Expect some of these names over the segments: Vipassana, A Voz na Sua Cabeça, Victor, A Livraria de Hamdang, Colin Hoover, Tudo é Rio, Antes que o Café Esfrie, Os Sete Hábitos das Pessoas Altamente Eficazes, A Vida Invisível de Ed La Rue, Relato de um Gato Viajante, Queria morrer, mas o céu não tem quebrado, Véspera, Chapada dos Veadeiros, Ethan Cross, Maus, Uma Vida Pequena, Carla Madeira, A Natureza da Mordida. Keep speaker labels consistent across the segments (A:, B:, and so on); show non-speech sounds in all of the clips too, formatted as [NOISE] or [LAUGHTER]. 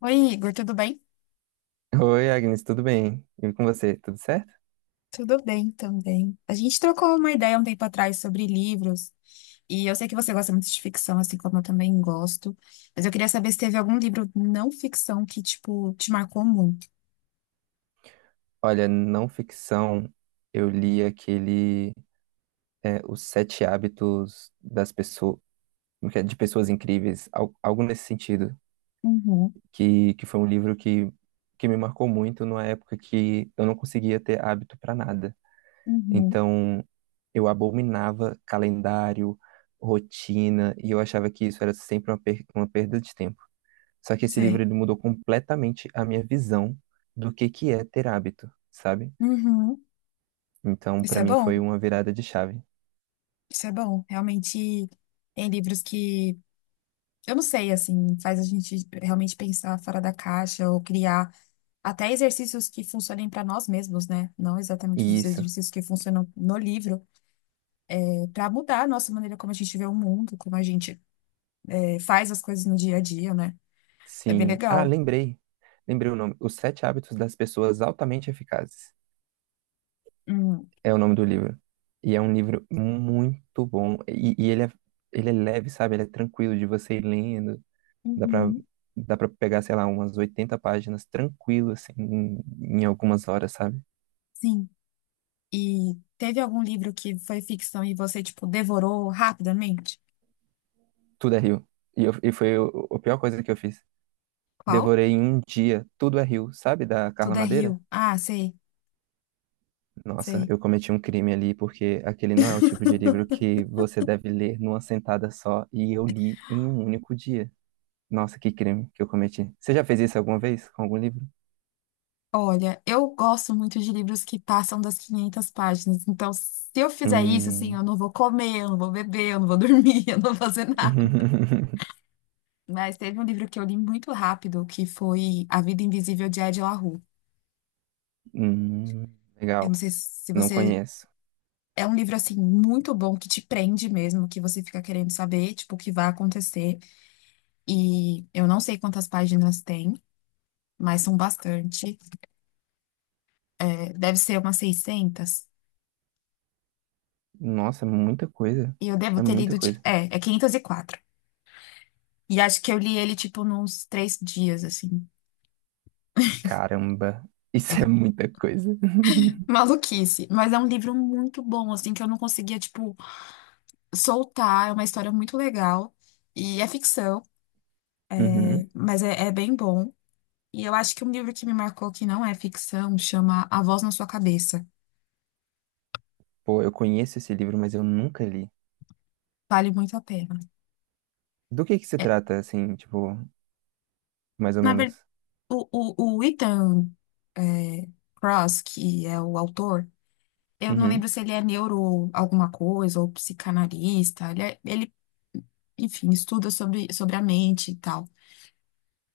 A: Oi, Igor, tudo bem?
B: Oi, Agnes, tudo bem? E com você, tudo certo?
A: Tudo bem também. A gente trocou uma ideia um tempo atrás sobre livros, e eu sei que você gosta muito de ficção, assim como eu também gosto, mas eu queria saber se teve algum livro não ficção que, tipo, te marcou muito.
B: Olha, não ficção, eu li aquele Os Sete Hábitos das Pessoas, de Pessoas Incríveis, algo nesse sentido,
A: Uhum,
B: que foi um livro que me marcou muito numa época que eu não conseguia ter hábito para nada.
A: uhum,
B: Então, eu abominava calendário, rotina, e eu achava que isso era sempre uma perda de tempo. Só que esse livro
A: sei.
B: ele mudou completamente a minha visão do que é ter hábito, sabe?
A: Uhum.
B: Então,
A: Isso
B: pra
A: é
B: mim foi
A: bom,
B: uma virada de chave.
A: isso é bom. Realmente tem livros que, eu não sei, assim, faz a gente realmente pensar fora da caixa ou criar até exercícios que funcionem para nós mesmos, né? Não exatamente
B: E
A: os
B: isso,
A: exercícios que funcionam no livro. Para mudar a nossa maneira como a gente vê o mundo, como a gente faz as coisas no dia a dia, né? É bem
B: sim. Ah,
A: legal.
B: lembrei. Lembrei o nome. Os Sete Hábitos das Pessoas Altamente Eficazes.
A: Hum,
B: É o nome do livro. E é um livro muito bom. E ele é leve, sabe? Ele é tranquilo de você ir lendo. Dá pra,
A: uhum,
B: dá pra pegar, sei lá, umas 80 páginas tranquilo, assim, em algumas horas, sabe?
A: sim. E teve algum livro que foi ficção e você, tipo, devorou rapidamente?
B: Tudo é rio. E foi a pior coisa que eu fiz.
A: Qual?
B: Devorei em um dia Tudo é Rio, sabe, da Carla
A: Tudo é
B: Madeira?
A: Rio. Ah, sei,
B: Nossa,
A: sei.
B: eu cometi um crime ali porque aquele não é o tipo de livro que você deve ler numa sentada só e eu li em um único dia. Nossa, que crime que eu cometi. Você já fez isso alguma vez com algum livro?
A: Olha, eu gosto muito de livros que passam das 500 páginas. Então, se eu fizer isso, assim, eu
B: Hum.
A: não vou comer, eu não vou beber, eu não vou dormir, [LAUGHS] eu não vou fazer nada.
B: [LAUGHS]
A: Mas teve um livro que eu li muito rápido, que foi A Vida Invisível de Ed La Rue.
B: Hum,
A: Eu não
B: legal.
A: sei se
B: Não
A: você...
B: conheço.
A: É um livro, assim, muito bom, que te prende mesmo, que você fica querendo saber, tipo, o que vai acontecer. E eu não sei quantas páginas tem, mas são bastante. É, deve ser umas 600.
B: Nossa, é muita coisa.
A: E eu devo
B: É
A: ter
B: muita
A: lido, de...
B: coisa.
A: é, é 504. E quatro. E acho que eu li ele, tipo, nos três dias, assim.
B: Caramba,
A: É,
B: isso é muita coisa. [LAUGHS]
A: [LAUGHS] maluquice. Mas é um livro muito bom, assim, que eu não conseguia, tipo, soltar. É uma história muito legal. E é ficção,
B: Uhum.
A: mas é bem bom. E eu acho que um livro que me marcou que não é ficção chama A Voz na Sua Cabeça.
B: Pô, eu conheço esse livro, mas eu nunca li.
A: Vale muito a pena.
B: Do que se
A: É,
B: trata, assim, tipo, mais ou
A: na verdade,
B: menos.
A: o Ethan é, Cross, que é o autor, eu não lembro
B: Uhum.
A: se ele é neuro alguma coisa ou psicanalista. Ele enfim, estuda sobre a mente e tal.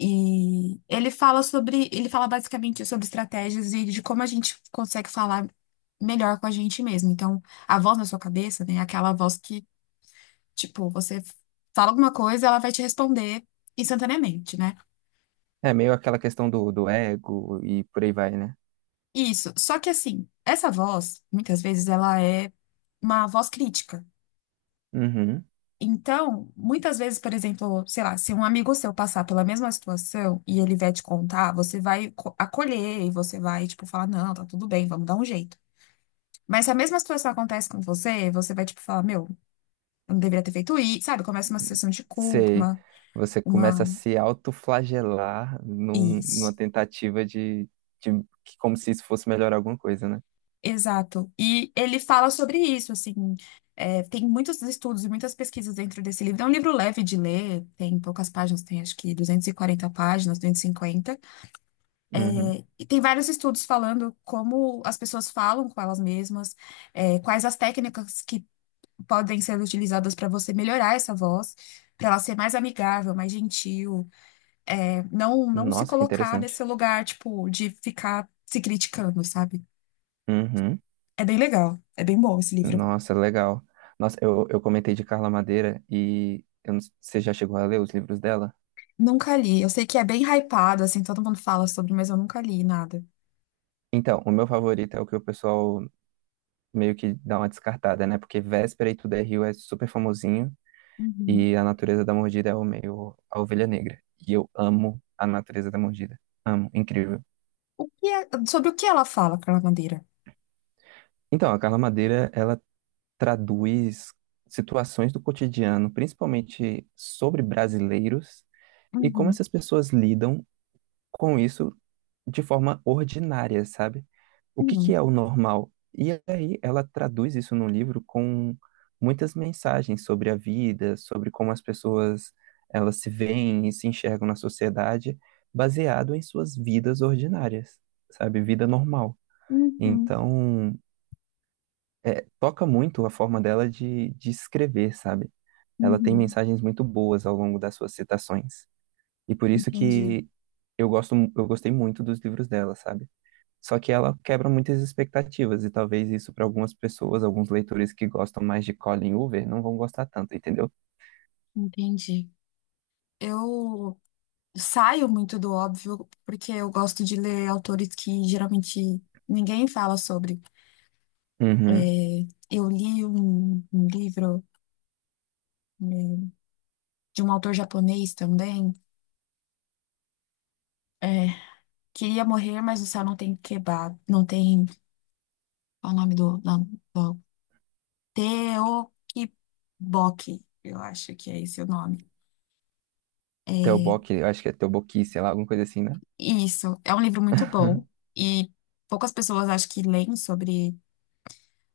A: E ele fala sobre, ele fala basicamente sobre estratégias e de como a gente consegue falar melhor com a gente mesmo. Então, a voz na sua cabeça, né, é aquela voz que, tipo, você fala alguma coisa, ela vai te responder instantaneamente, né?
B: É meio aquela questão do ego e por aí vai, né?
A: Isso. Só que assim, essa voz, muitas vezes, ela é uma voz crítica.
B: Uhum.
A: Então, muitas vezes, por exemplo, sei lá, se um amigo seu passar pela mesma situação e ele vier te contar, você vai acolher e você vai, tipo, falar, não, tá tudo bem, vamos dar um jeito. Mas se a mesma situação acontece com você, você vai, tipo, falar, meu, eu não deveria ter feito isso, sabe? Começa uma sensação de culpa,
B: Sei.
A: uma,
B: Você começa a
A: uma...
B: se autoflagelar numa
A: Isso.
B: tentativa de como se isso fosse melhorar alguma coisa, né?
A: Exato. E ele fala sobre isso, assim. É, tem muitos estudos e muitas pesquisas dentro desse livro. É um livro leve de ler, tem poucas páginas, tem acho que 240 páginas, 250. E cinquenta.
B: Uhum.
A: É, e tem vários estudos falando como as pessoas falam com elas mesmas, quais as técnicas que podem ser utilizadas para você melhorar essa voz, para ela ser mais amigável, mais gentil, não, não se
B: Nossa, que
A: colocar
B: interessante.
A: nesse lugar, tipo, de ficar se criticando, sabe?
B: Uhum.
A: É bem legal, é bem bom esse livro.
B: Nossa, legal. Nossa, eu comentei de Carla Madeira e eu não- você já chegou a ler os livros dela?
A: Nunca li. Eu sei que é bem hypado, assim, todo mundo fala sobre, mas eu nunca li nada.
B: Então, o meu favorito é o que o pessoal meio que dá uma descartada, né? Porque Véspera e Tudo é Rio é super famosinho.
A: Uhum,
B: E A Natureza da Mordida é o meio a ovelha negra. E eu amo A Natureza da Mordida. Amo Incrível.
A: o que é- sobre o que ela fala, Carla Madeira?
B: Então, a Carla Madeira, ela traduz situações do cotidiano, principalmente sobre brasileiros, e como
A: Uhum,
B: essas pessoas lidam com isso de forma ordinária, sabe? O que que
A: hum,
B: é o normal? E aí ela traduz isso num livro com muitas mensagens sobre a vida, sobre como as pessoas elas se veem e se enxergam na sociedade, baseado em suas vidas ordinárias, sabe? Vida normal.
A: uhum,
B: Então, toca muito a forma dela de escrever, sabe? Ela tem
A: uhum.
B: mensagens muito boas ao longo das suas citações. E por isso
A: Entendi.
B: que eu gosto, eu gostei muito dos livros dela, sabe? Só que ela quebra muitas expectativas, e talvez isso para algumas pessoas, alguns leitores que gostam mais de Colin Hoover, não vão gostar tanto, entendeu?
A: Entendi. Eu saio muito do óbvio, porque eu gosto de ler autores que geralmente ninguém fala sobre. É,
B: Uhum.
A: eu li um livro, né, de um autor japonês também. é, Queria morrer, mas o céu não tem quebrado. Não tem. Qual é o nome do Teotihuacan, eu acho que é esse o nome.
B: Teobok, eu acho que é Teoboqui, sei lá, alguma coisa assim, né?
A: Isso, é um livro muito bom
B: [LAUGHS]
A: e poucas pessoas acho que leem sobre.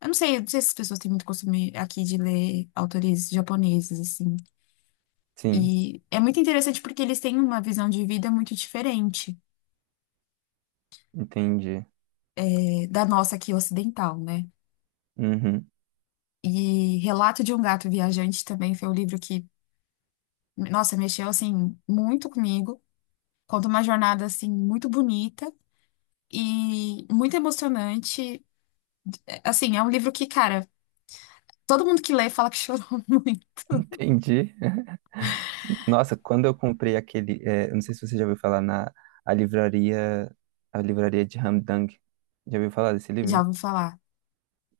A: Eu não sei se as pessoas têm muito costume aqui de ler autores japoneses, assim.
B: Sim,
A: E é muito interessante porque eles têm uma visão de vida muito diferente
B: entendi.
A: da nossa aqui ocidental, né?
B: Uhum.
A: E Relato de um Gato Viajante também foi um livro que, nossa, mexeu, assim, muito comigo. Conta uma jornada, assim, muito bonita e muito emocionante. Assim, é um livro que, cara, todo mundo que lê fala que chorou [LAUGHS] muito.
B: Entendi. [LAUGHS] Nossa, quando eu comprei aquele, eu não sei se você já ouviu falar na a livraria, a livraria de Hamdang. Já ouviu falar desse
A: Já
B: livro?
A: ouvi falar,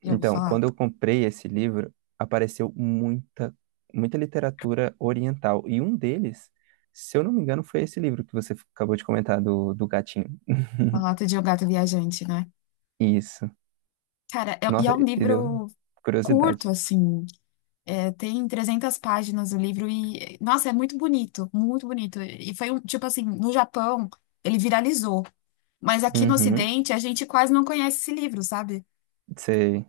A: já ouvi
B: Então,
A: falar.
B: quando eu comprei esse livro, apareceu muita, muita literatura oriental. E um deles, se eu não me engano, foi esse livro que você acabou de comentar, do gatinho.
A: Uma lata de um gato viajante, né?
B: Isso.
A: Cara, e é
B: Nossa,
A: um
B: e deu
A: livro curto,
B: curiosidade.
A: assim. É, tem 300 páginas o livro e, nossa, é muito bonito, muito bonito. E foi um, tipo assim, no Japão, ele viralizou. Mas aqui no
B: Uhum,
A: Ocidente, a gente quase não conhece esse livro, sabe?
B: sei.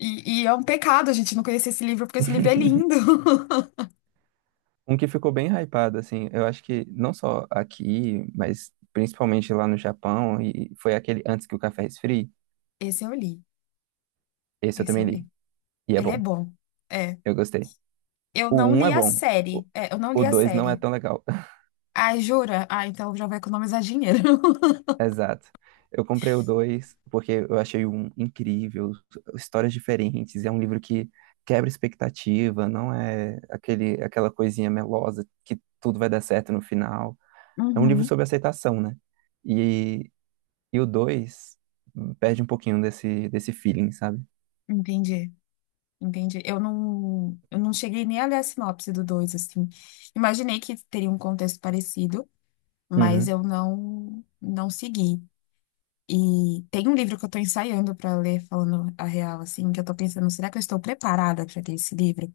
A: E é um pecado a gente não conhecer esse livro, porque esse livro é lindo.
B: [LAUGHS]
A: [LAUGHS]
B: Um que ficou bem hypado, assim, eu acho que não só aqui, mas principalmente lá no Japão, e foi aquele Antes que o Café Esfrie.
A: Esse eu li,
B: Esse eu
A: esse
B: também
A: eu
B: li.
A: li.
B: E é
A: Ele é
B: bom.
A: bom. É,
B: Eu gostei.
A: eu
B: O
A: não
B: um
A: li
B: é
A: a
B: bom. O
A: série. É, eu não
B: o
A: li a
B: 2 não é
A: série.
B: tão legal.
A: Ah, jura? Ah, então já vai economizar dinheiro. [LAUGHS]
B: Exato. Eu comprei o dois porque eu achei um incrível, histórias diferentes, é um livro que quebra expectativa, não é aquela coisinha melosa que tudo vai dar certo no final. É um livro
A: Uhum,
B: sobre aceitação, né? E, e o dois perde um pouquinho desse feeling, sabe?
A: entendi, entendi. Eu não cheguei nem a ler a sinopse do dois assim. Imaginei que teria um contexto parecido, mas
B: Uhum,
A: eu não, não segui. E tem um livro que eu tô ensaiando para ler, falando a real, assim, que eu tô pensando, será que eu estou preparada para ter esse livro?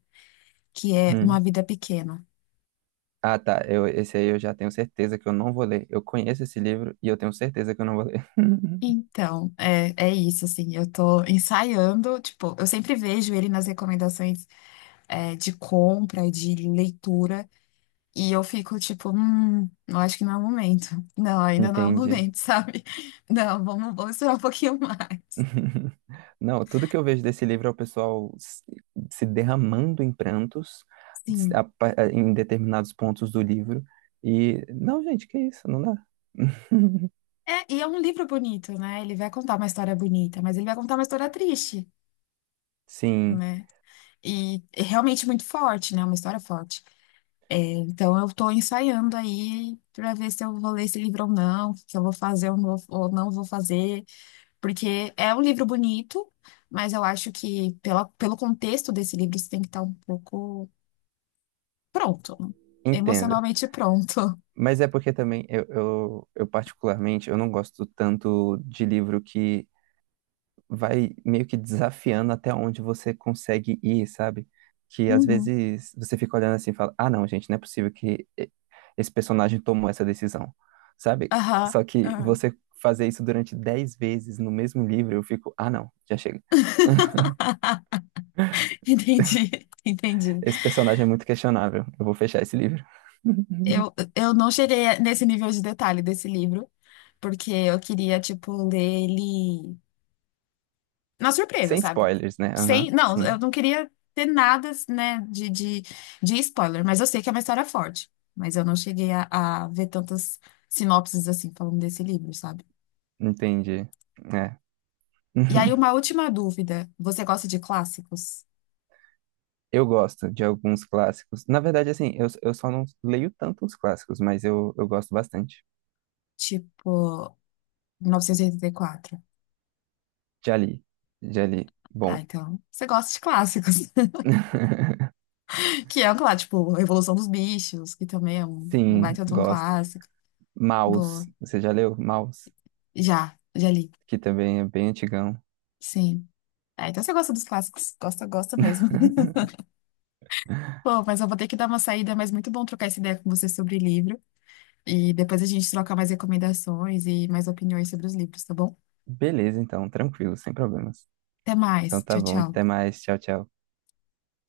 A: Que é Uma
B: uhum.
A: Vida Pequena.
B: Ah, tá. Esse aí eu já tenho certeza que eu não vou ler. Eu conheço esse livro e eu tenho certeza que eu não vou ler. [LAUGHS]
A: Então, é isso, assim, eu tô ensaiando, tipo, eu sempre vejo ele nas recomendações, de compra, de leitura, e eu fico tipo, eu acho que não é o momento. [LAUGHS] Não, ainda não é o
B: Entendi.
A: momento, [LAUGHS] sabe? Não, vamos esperar um pouquinho mais.
B: [LAUGHS] Não, tudo que eu vejo desse livro é o pessoal se derramando em prantos
A: Sim.
B: em determinados pontos do livro. E, não, gente, que isso, não dá. [LAUGHS]
A: É, e é um livro bonito, né? Ele vai contar uma história bonita, mas ele vai contar uma história triste,
B: Sim,
A: né? E realmente muito forte, né? Uma história forte. Então, eu estou ensaiando aí para ver se eu vou ler esse livro ou não, se eu vou fazer ou não vou fazer, porque é um livro bonito, mas eu acho que pelo contexto desse livro você tem que estar um pouco pronto,
B: entenda.
A: emocionalmente pronto.
B: Mas é porque também eu particularmente, eu não gosto tanto de livro que vai meio que desafiando até onde você consegue ir, sabe? Que às
A: Uhum.
B: vezes você fica olhando assim e fala: ah, não, gente, não é possível que esse personagem tomou essa decisão, sabe?
A: Aham.
B: Só que
A: Aham.
B: você fazer isso durante 10 vezes no mesmo livro, eu fico: ah, não, já chega. [LAUGHS]
A: [LAUGHS] Entendi, entendi.
B: Esse personagem é muito questionável, eu vou fechar esse livro. [LAUGHS]
A: Eu não cheguei nesse nível de detalhe desse livro, porque eu queria, tipo, ler ele. Na surpresa,
B: Sem
A: sabe?
B: spoilers, né?
A: Sem,
B: Aham,
A: não,
B: sim,
A: eu não queria ter nada, né, de spoiler, mas eu sei que é uma história forte. Mas eu não cheguei a ver tantas sinopses assim falando desse livro, sabe?
B: entendi. É.
A: E aí,
B: [LAUGHS]
A: uma última dúvida. Você gosta de clássicos?
B: Eu gosto de alguns clássicos. Na verdade, assim, eu só não leio tanto os clássicos, mas eu gosto bastante.
A: Tipo, 1984.
B: Já li. Já li.
A: Ah,
B: Bom.
A: então, você gosta de clássicos. [LAUGHS]
B: [LAUGHS]
A: Que é um clássico, tipo, Revolução dos Bichos, que também é um
B: Sim,
A: baita de um
B: gosto.
A: clássico.
B: Maus.
A: Boa.
B: Você já leu Maus?
A: Já, já li.
B: Que também é bem antigão.
A: Sim. Ah, então você gosta dos clássicos. Gosta, gosta mesmo.
B: [LAUGHS]
A: Pô, mas eu vou ter que dar uma saída, mas muito bom trocar essa ideia com você sobre livro. E depois a gente troca mais recomendações e mais opiniões sobre os livros, tá bom?
B: Beleza, então, tranquilo, sem problemas.
A: Até
B: Então
A: mais.
B: tá
A: Tchau,
B: bom, até
A: tchau.
B: mais. Tchau, tchau.